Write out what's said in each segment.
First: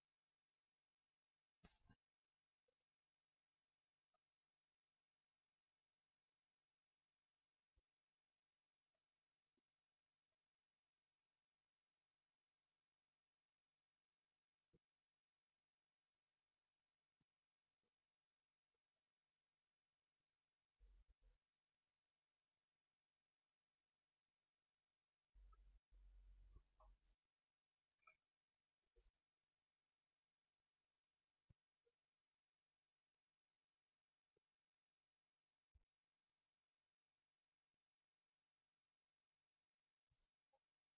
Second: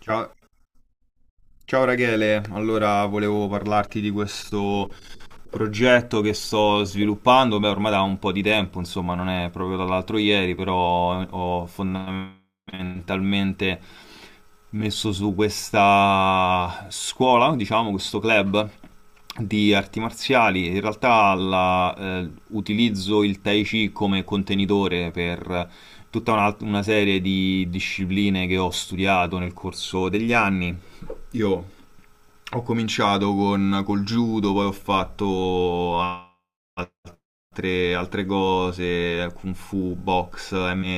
Ciao, ciao Rachele, allora volevo parlarti di questo progetto che sto sviluppando, beh ormai da un po' di tempo, insomma non è proprio dall'altro ieri, però ho fondamentalmente messo su questa scuola, diciamo questo club di arti marziali. In realtà utilizzo il Tai Chi come contenitore per tutta una serie di discipline che ho studiato nel corso degli anni. Io ho cominciato col judo, poi ho fatto altre cose, kung fu, box, MMA,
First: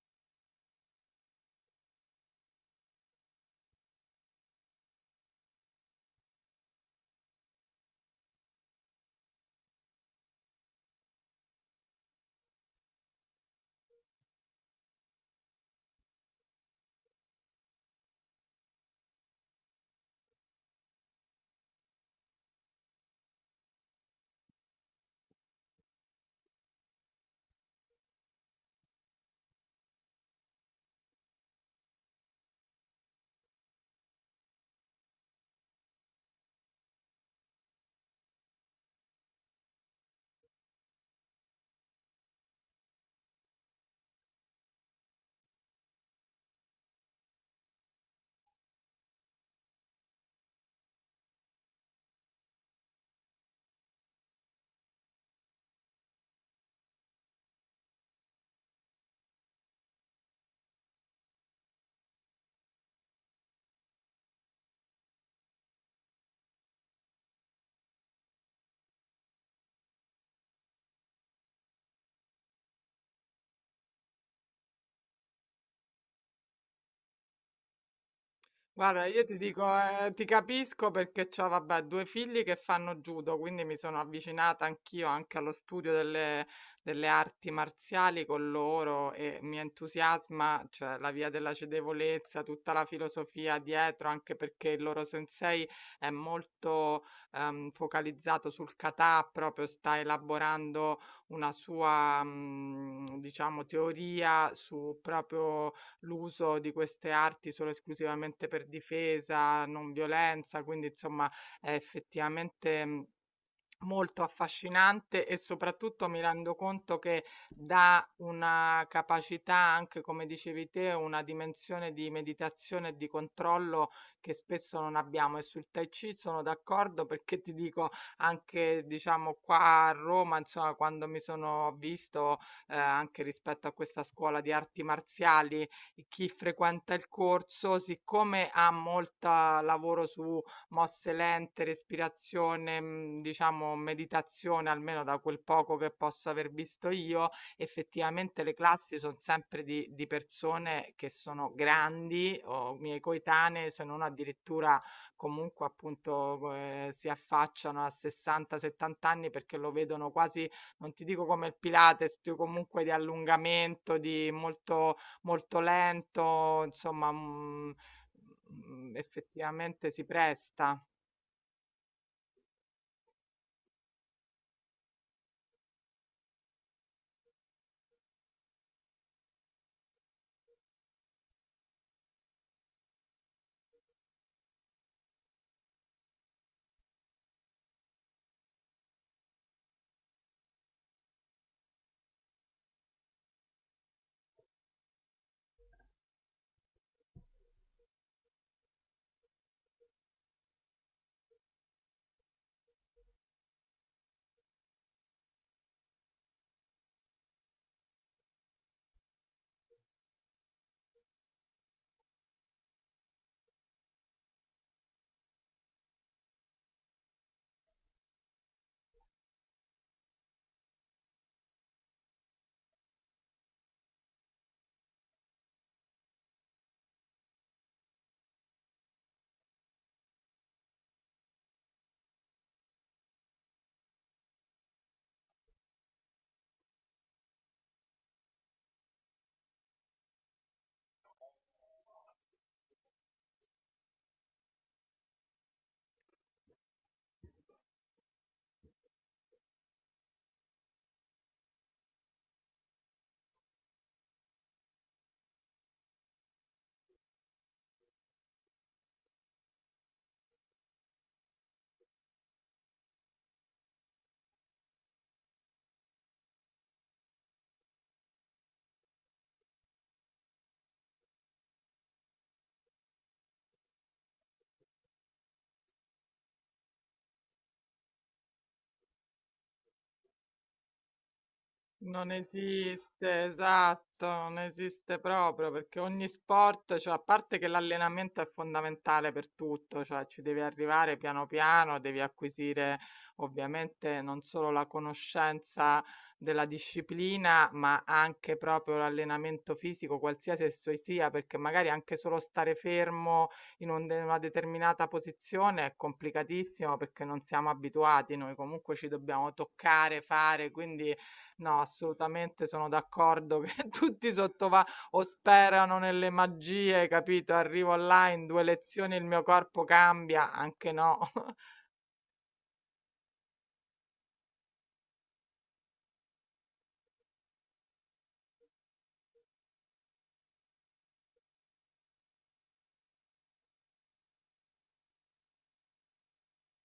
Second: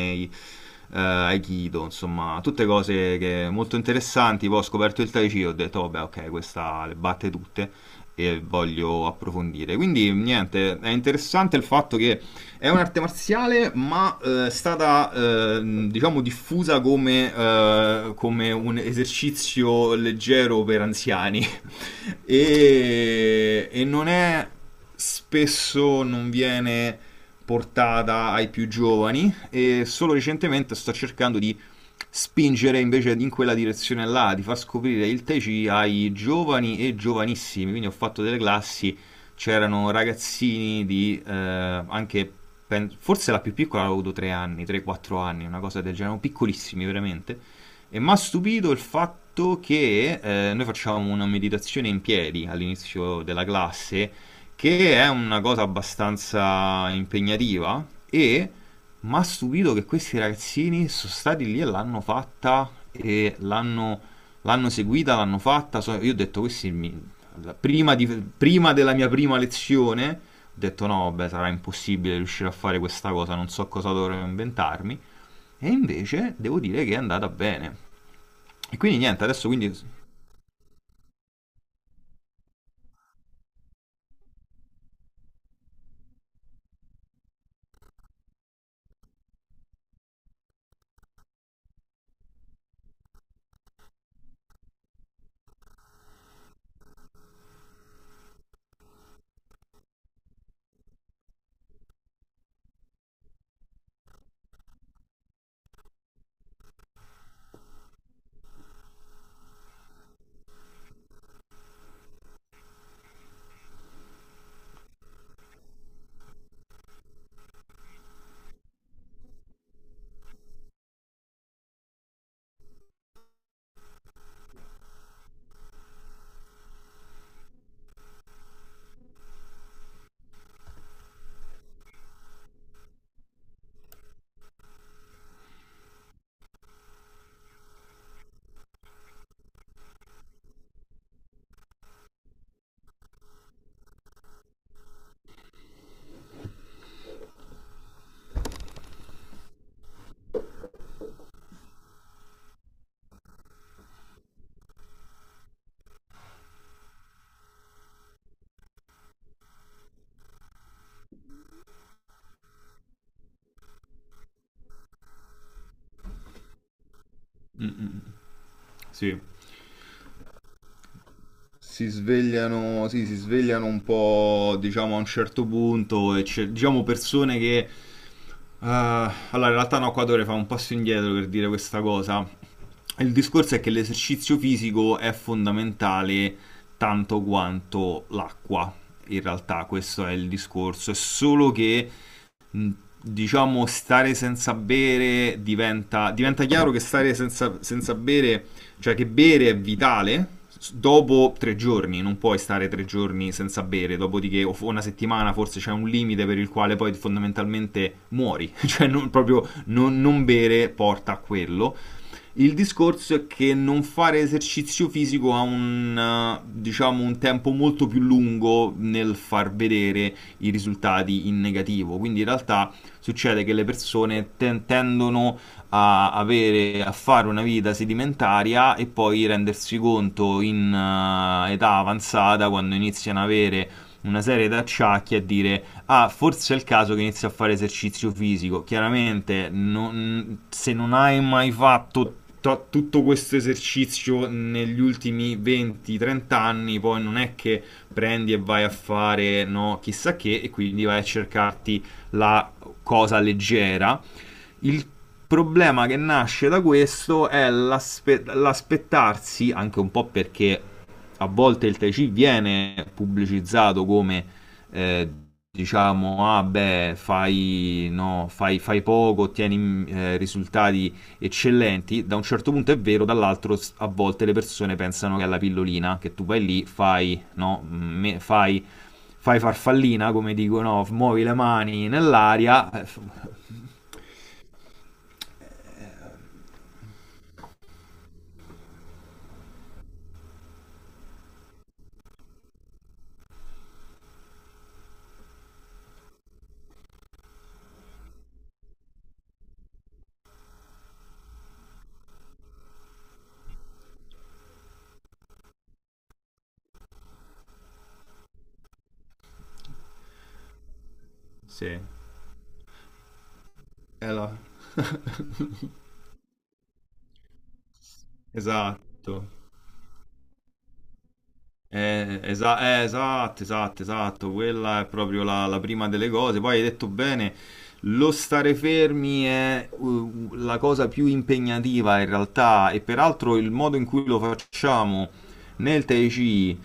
aikido, insomma, tutte molto interessanti. Poi ho scoperto il Tai Chi, ho detto, vabbè, ok, questa le batte tutte e voglio approfondire. Quindi, niente, è interessante il fatto che è un'arte marziale, ma è stata, diciamo, diffusa come un esercizio leggero per anziani. E non è spesso non viene portata ai più giovani e solo recentemente sto cercando di spingere invece in quella direzione là, di far scoprire il Tai Chi ai giovani e giovanissimi. Quindi ho fatto delle classi, c'erano ragazzini di anche forse la più piccola aveva avuto 3 anni, 3-4 anni, una cosa del genere, erano piccolissimi veramente. E mi ha stupito il fatto che noi facciamo una meditazione in piedi all'inizio della classe, che è una cosa abbastanza impegnativa, e mi ha stupito che questi ragazzini sono stati lì e l'hanno fatta e l'hanno seguita, l'hanno fatta. Io ho detto, questi mi- la- prima, di- prima della mia prima lezione, ho detto no, vabbè, sarà impossibile riuscire a fare questa cosa, non so cosa dovrò inventarmi. E invece devo dire che è andata bene. E quindi Guarda, io niente, ti adesso dico, quindi... ti capisco perché ho, vabbè, due figli che fanno judo, quindi mi sono avvicinata anch'io anche allo studio delle arti marziali con loro e mi entusiasma, cioè la via della cedevolezza, tutta la filosofia dietro, anche perché il loro sensei è molto focalizzato sul kata, proprio sta elaborando una sua, diciamo, teoria su proprio l'uso di queste arti solo esclusivamente per difesa, non violenza, quindi insomma è effettivamente molto affascinante e soprattutto mi rendo conto che dà una capacità anche, come dicevi te, una dimensione di meditazione e di controllo che spesso non abbiamo. E sul Tai Chi sono d'accordo perché ti dico anche, diciamo, qua a Roma, insomma, quando mi sono visto anche rispetto a questa scuola di arti marziali, chi frequenta il corso, siccome ha molta lavoro su mosse lente, respirazione, diciamo meditazione, almeno da quel poco che posso aver visto io, effettivamente le classi son sempre di persone che sono grandi o miei coetanee, se non addirittura comunque appunto co si affacciano a 60, 70 anni perché lo vedono quasi, non ti dico come il Pilates, più comunque di allungamento, di molto molto lento, insomma, Mm, mm, sì. effettivamente si presta. Si svegliano, sì, si svegliano un po', diciamo, a un certo punto e diciamo persone che... allora, in realtà no, qua dovrei fare un passo indietro per dire questa cosa. Il discorso è che l'esercizio fisico è fondamentale tanto quanto l'acqua. In realtà questo è il discorso, è solo che mh, diciamo, stare senza bere diventa... diventa chiaro che stare senza bere, cioè che bere è vitale. Dopo tre giorni, non puoi stare 3 giorni senza bere, dopodiché o una settimana forse c'è un limite per il quale poi fondamentalmente muori, cioè non, proprio non bere porta a quello. Il discorso è che non fare esercizio fisico ha diciamo, un tempo molto più lungo nel far vedere i risultati in negativo. Quindi in realtà succede che le persone tendono a fare una vita sedimentaria e poi rendersi conto in età avanzata, quando iniziano ad avere una serie di acciacchi, a dire ah, forse è il caso che inizi a fare esercizio fisico. Chiaramente, se non hai mai fatto tutto questo esercizio negli ultimi 20-30 anni, poi non è che prendi e vai a fare, no, chissà che, e quindi vai a cercarti la cosa leggera. Il problema che nasce da questo è l'aspettarsi, anche un po' perché a volte il Tai Chi viene pubblicizzato come eh, diciamo, ah beh, fai, no, fai poco, ottieni risultati eccellenti, da un certo punto è vero, dall'altro a volte le persone pensano che è la pillolina, che tu vai lì, fai, no, mm, me- fai farfallina, come dicono, muovi le mani Non nell'aria, esiste, esatto, non esiste proprio perché ogni sport, cioè a parte che l'allenamento è fondamentale per tutto, cioè ci devi arrivare piano piano, devi acquisire ovviamente non solo la conoscenza della disciplina, ma anche proprio l'allenamento fisico, qualsiasi esso sia, perché magari anche solo stare fermo in una determinata posizione è complicatissimo perché non siamo abituati, noi comunque ci dobbiamo toccare, fare, quindi. No, Sì. assolutamente sono d'accordo che tutti Là. sottovalutano o sperano nelle magie, capito? Arrivo online, due lezioni, il mio Esatto. corpo cambia, anche no. Esatto, esatto, esatto. Quella è proprio la prima delle cose. Poi hai detto bene, lo stare fermi è la cosa più impegnativa in realtà e peraltro il modo in cui lo facciamo nel Tai Chi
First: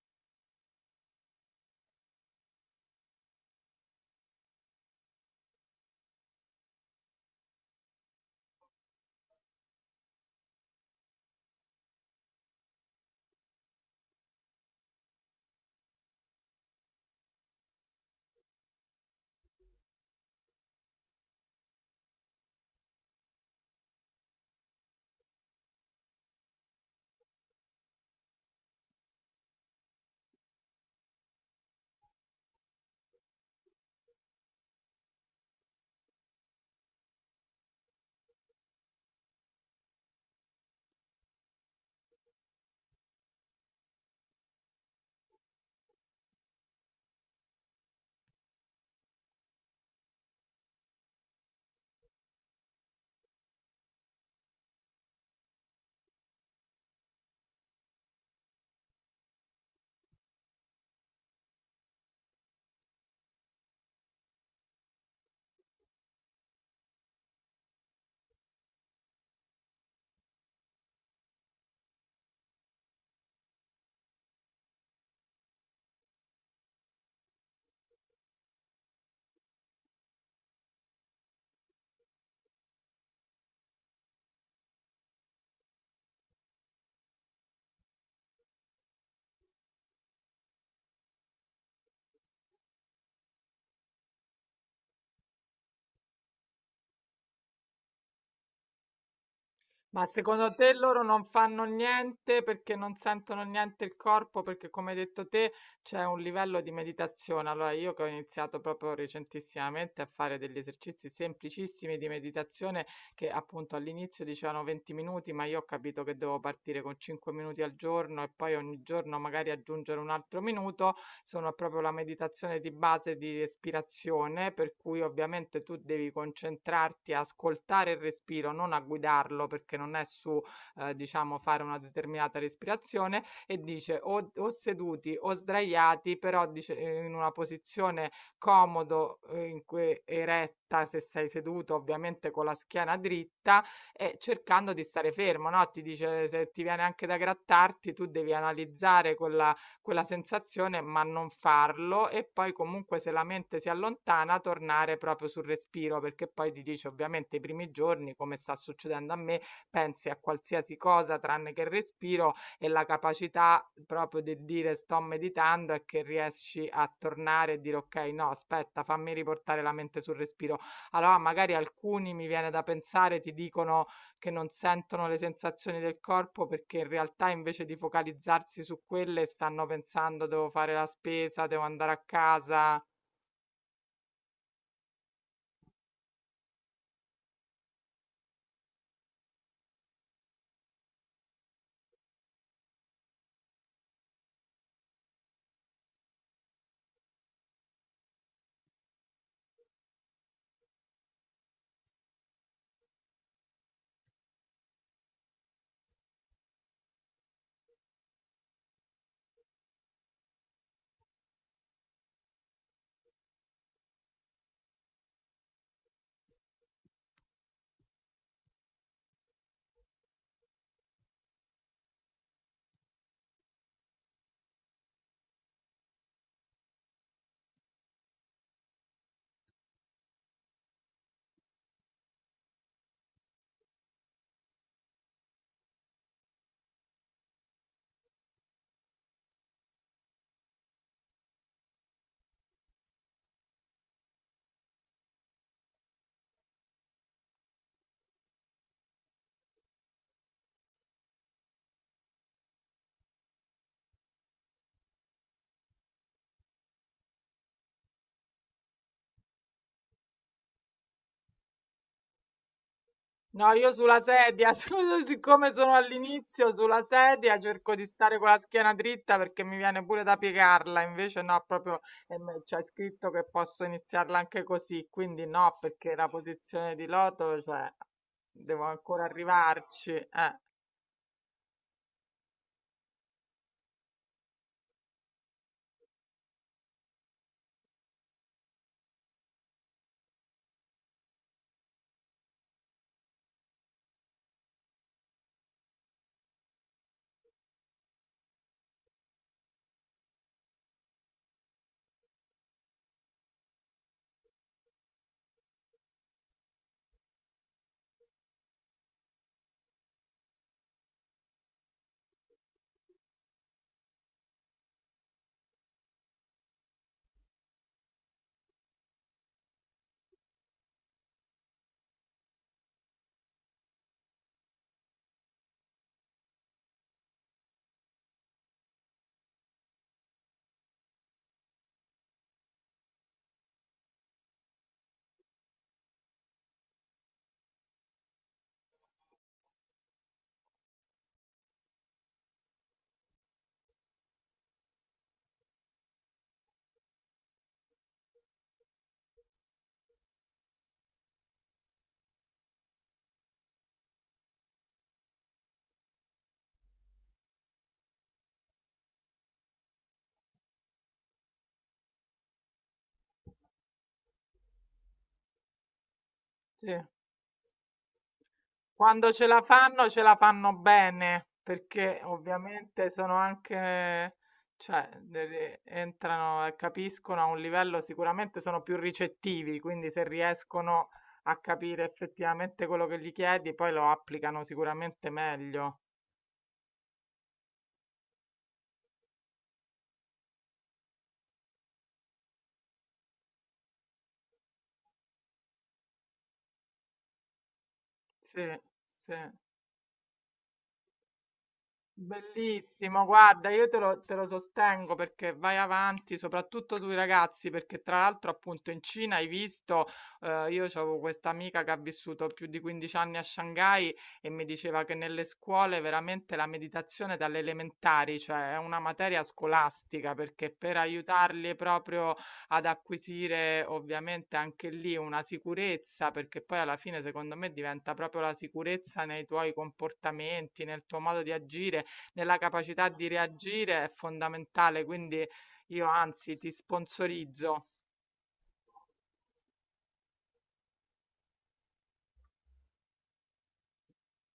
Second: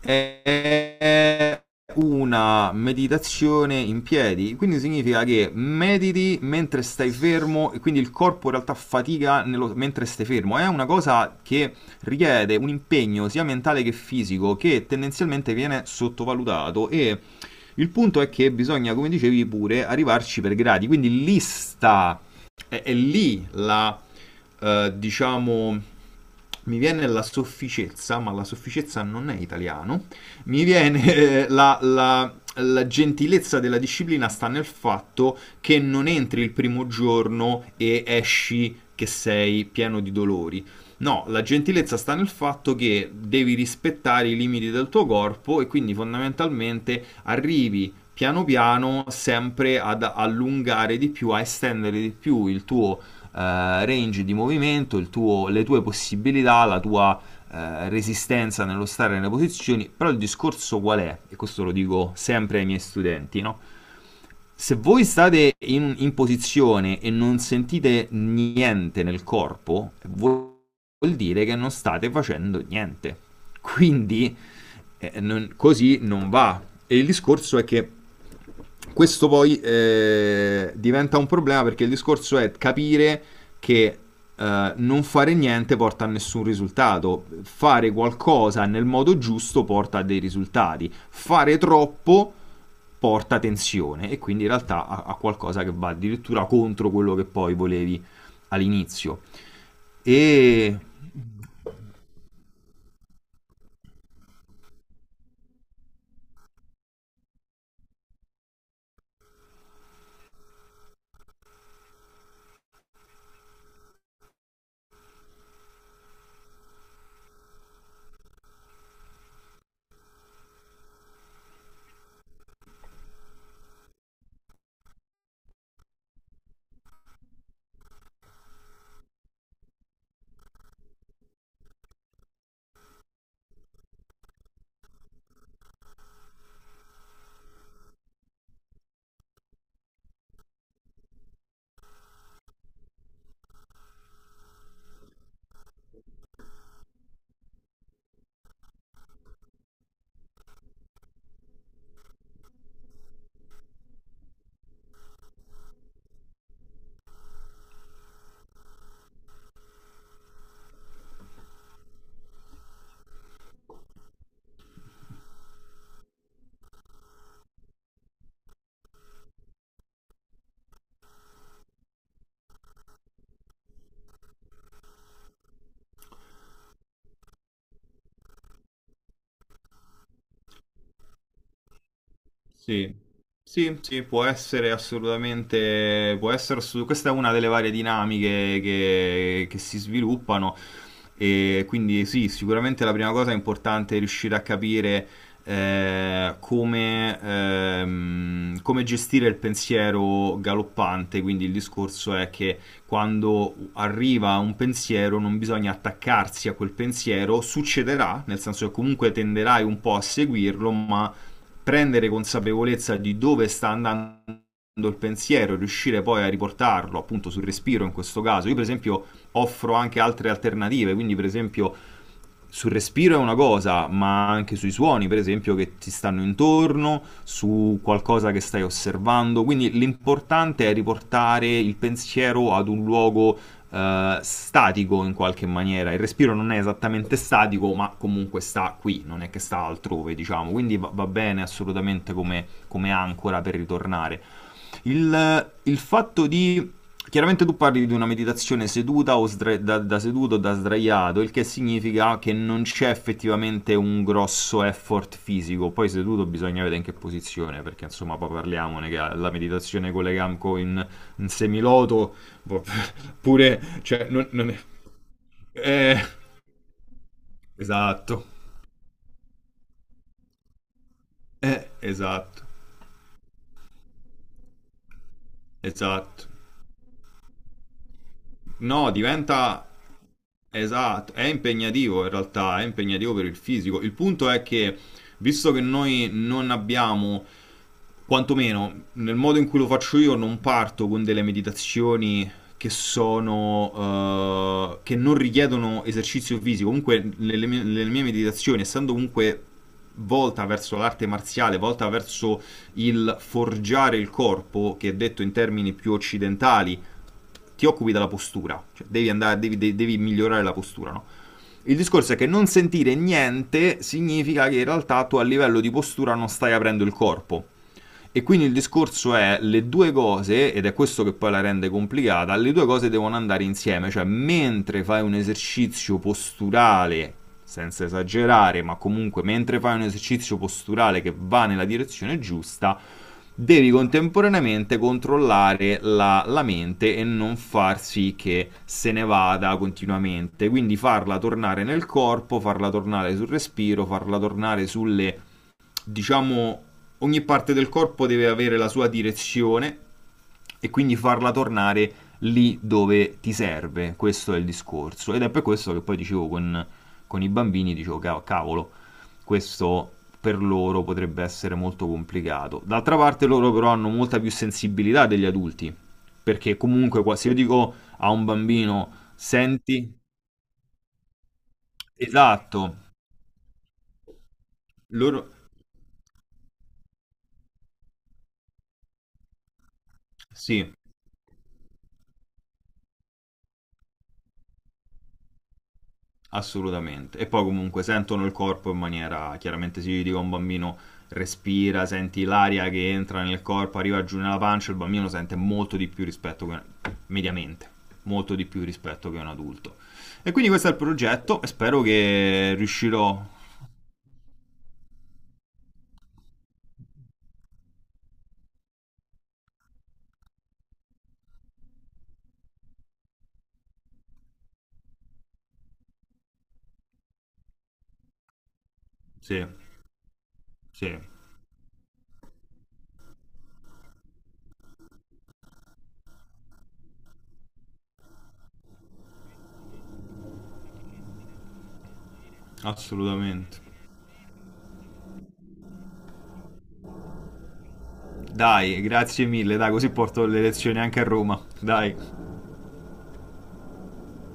è una meditazione in piedi, quindi significa che mediti mentre stai fermo e quindi il corpo in realtà fatica mentre stai fermo. È una cosa che richiede un impegno sia mentale che fisico che tendenzialmente viene sottovalutato, e il punto è che bisogna, come dicevi pure, arrivarci per gradi, quindi lista è lì diciamo, mi viene la sofficezza, ma la sofficezza non è italiano, mi viene la gentilezza della disciplina sta nel fatto che non entri il primo giorno e esci che sei pieno di dolori. No, la gentilezza sta nel fatto che devi rispettare i limiti del tuo corpo e quindi fondamentalmente arrivi piano piano sempre ad allungare di più, a estendere di più il tuo range di movimento, le tue possibilità, la tua resistenza nello stare nelle posizioni. Però il discorso qual è? E questo lo dico sempre ai miei studenti, no? Se voi state in posizione e non sentite niente nel corpo, voi vuol dire che non state facendo niente. Quindi così non va. E il discorso è che questo poi diventa un problema, perché il discorso è capire che non fare niente porta a nessun risultato, fare qualcosa nel modo giusto porta a dei risultati, fare troppo porta tensione e quindi in realtà a, a qualcosa che va addirittura contro quello che poi volevi all'inizio. Ma secondo te E loro non fanno niente perché non sentono niente il corpo? Perché come hai detto te c'è un livello di meditazione. Allora io che ho iniziato proprio recentissimamente a fare degli esercizi semplicissimi di meditazione che appunto all'inizio dicevano 20 minuti, ma io ho capito che devo partire con 5 minuti al giorno e poi ogni giorno magari aggiungere un altro minuto sono proprio la meditazione di base di respirazione, per cui ovviamente tu devi concentrarti a ascoltare il respiro, non a guidarlo, perché non è su, diciamo, fare una determinata respirazione, e dice o seduti o sdraiati, però dice in una posizione comodo, in cui eretta, se sei seduto ovviamente con la schiena dritta, e cercando di stare fermo, no? Ti dice se ti viene anche da grattarti, tu devi analizzare con la quella sensazione, ma non farlo e poi comunque se la mente si allontana tornare proprio sul respiro, perché poi ti dice ovviamente i primi giorni, come sta succedendo a me, pensi a qualsiasi cosa tranne che il respiro e la capacità proprio di dire sto meditando è che riesci a tornare e dire ok, no, aspetta, fammi riportare la mente sul respiro. Allora magari alcuni mi viene da pensare ti dicono che non sentono le sensazioni del corpo perché in realtà invece di focalizzarsi su quelle stanno pensando devo fare la spesa, devo andare a casa. Sì, sì, sì, può essere assolutamente, può essere questa è una delle varie dinamiche che si sviluppano, e quindi sì, sicuramente la prima cosa è importante riuscire a capire come gestire il pensiero galoppante. Quindi il discorso è che quando arriva un pensiero non bisogna attaccarsi a quel pensiero, succederà, nel senso che comunque tenderai un po' a seguirlo, ma prendere consapevolezza di dove sta andando il pensiero, riuscire poi a riportarlo appunto sul respiro in questo caso. Io per esempio offro anche altre alternative, quindi per esempio sul respiro è una cosa, ma anche sui suoni, per esempio, che ti stanno intorno, su qualcosa che stai osservando. Quindi l'importante è riportare il pensiero ad un luogo statico in qualche maniera. Il respiro non è esattamente statico, ma comunque sta qui, non è che sta altrove, diciamo. Quindi va, va bene assolutamente come, come ancora per ritornare. Il fatto di Chiaramente tu parli di una meditazione da seduto o da sdraiato, il che significa che non c'è effettivamente un grosso effort fisico. Poi seduto bisogna vedere in che posizione, perché insomma poi parliamone che la meditazione con le gambe in semiloto, boh, No, pure, io sulla cioè, non, non sedia, è... siccome sono Eh, all'inizio sulla sedia, cerco di stare esatto, con la schiena dritta perché mi viene pure da piegarla, invece no, proprio esatto, c'è scritto che posso iniziarla anche così, quindi no, perché la esatto. posizione di loto, cioè, devo No, ancora diventa... arrivarci. Esatto, è impegnativo in realtà, è impegnativo per il fisico. Il punto è che, visto che noi non abbiamo, quantomeno nel modo in cui lo faccio io, non parto con delle meditazioni che sono che non richiedono esercizio fisico. Comunque, nelle mie meditazioni, essendo comunque volta verso l'arte marziale, volta verso il forgiare il corpo, che detto in termini più occidentali ti occupi della postura, cioè devi, andare, devi, de- devi migliorare la postura. No? Il discorso è che non sentire niente significa che in realtà tu a livello di postura non stai aprendo il corpo. E quindi il discorso è le due cose, ed è questo che poi la rende complicata, le due cose devono andare insieme, cioè mentre fai un esercizio posturale, senza esagerare, ma comunque mentre fai un esercizio posturale che va nella direzione giusta, devi contemporaneamente controllare la mente e non far sì che se ne vada continuamente, quindi farla tornare nel corpo, farla tornare sul respiro, farla tornare sulle diciamo, ogni parte del corpo deve avere la sua direzione e quindi farla tornare lì dove ti serve. Questo è il discorso. Ed è per questo che poi dicevo con i bambini, dicevo, cavolo, questo per loro potrebbe essere molto complicato." D'altra parte loro però hanno molta più sensibilità degli adulti, perché Sì. comunque se io dico a un bambino, Quando senti, ce la fanno bene, perché esatto, ovviamente sono anche, cioè, loro... entrano e capiscono a un livello sicuramente sono più ricettivi, quindi se Sì, riescono a capire effettivamente quello che gli chiedi, poi lo applicano sicuramente meglio. assolutamente. E poi comunque sentono il corpo in maniera, chiaramente si dica un bambino respira, senti l'aria che entra nel corpo, arriva giù nella pancia, il bambino sente molto di più rispetto che mediamente, molto Sì, di più rispetto sì. che un adulto. E quindi questo è il progetto e spero che Bellissimo, riuscirò. guarda, io te lo sostengo perché vai avanti, soprattutto tu ragazzi, perché tra l'altro appunto in Cina hai visto, io avevo questa amica che ha vissuto più di 15 anni a Shanghai e mi diceva che nelle scuole veramente la meditazione dalle elementari, cioè è una materia Sì, scolastica, perché per sì, aiutarli proprio ad acquisire ovviamente anche lì una sicurezza, perché poi alla fine secondo me diventa proprio la sicurezza nei tuoi comportamenti, nel tuo modo di agire nella capacità di assolutamente. reagire è fondamentale, quindi io anzi ti sponsorizzo Dai, grazie mille, dai, così porto le lezioni anche a Roma. Dai.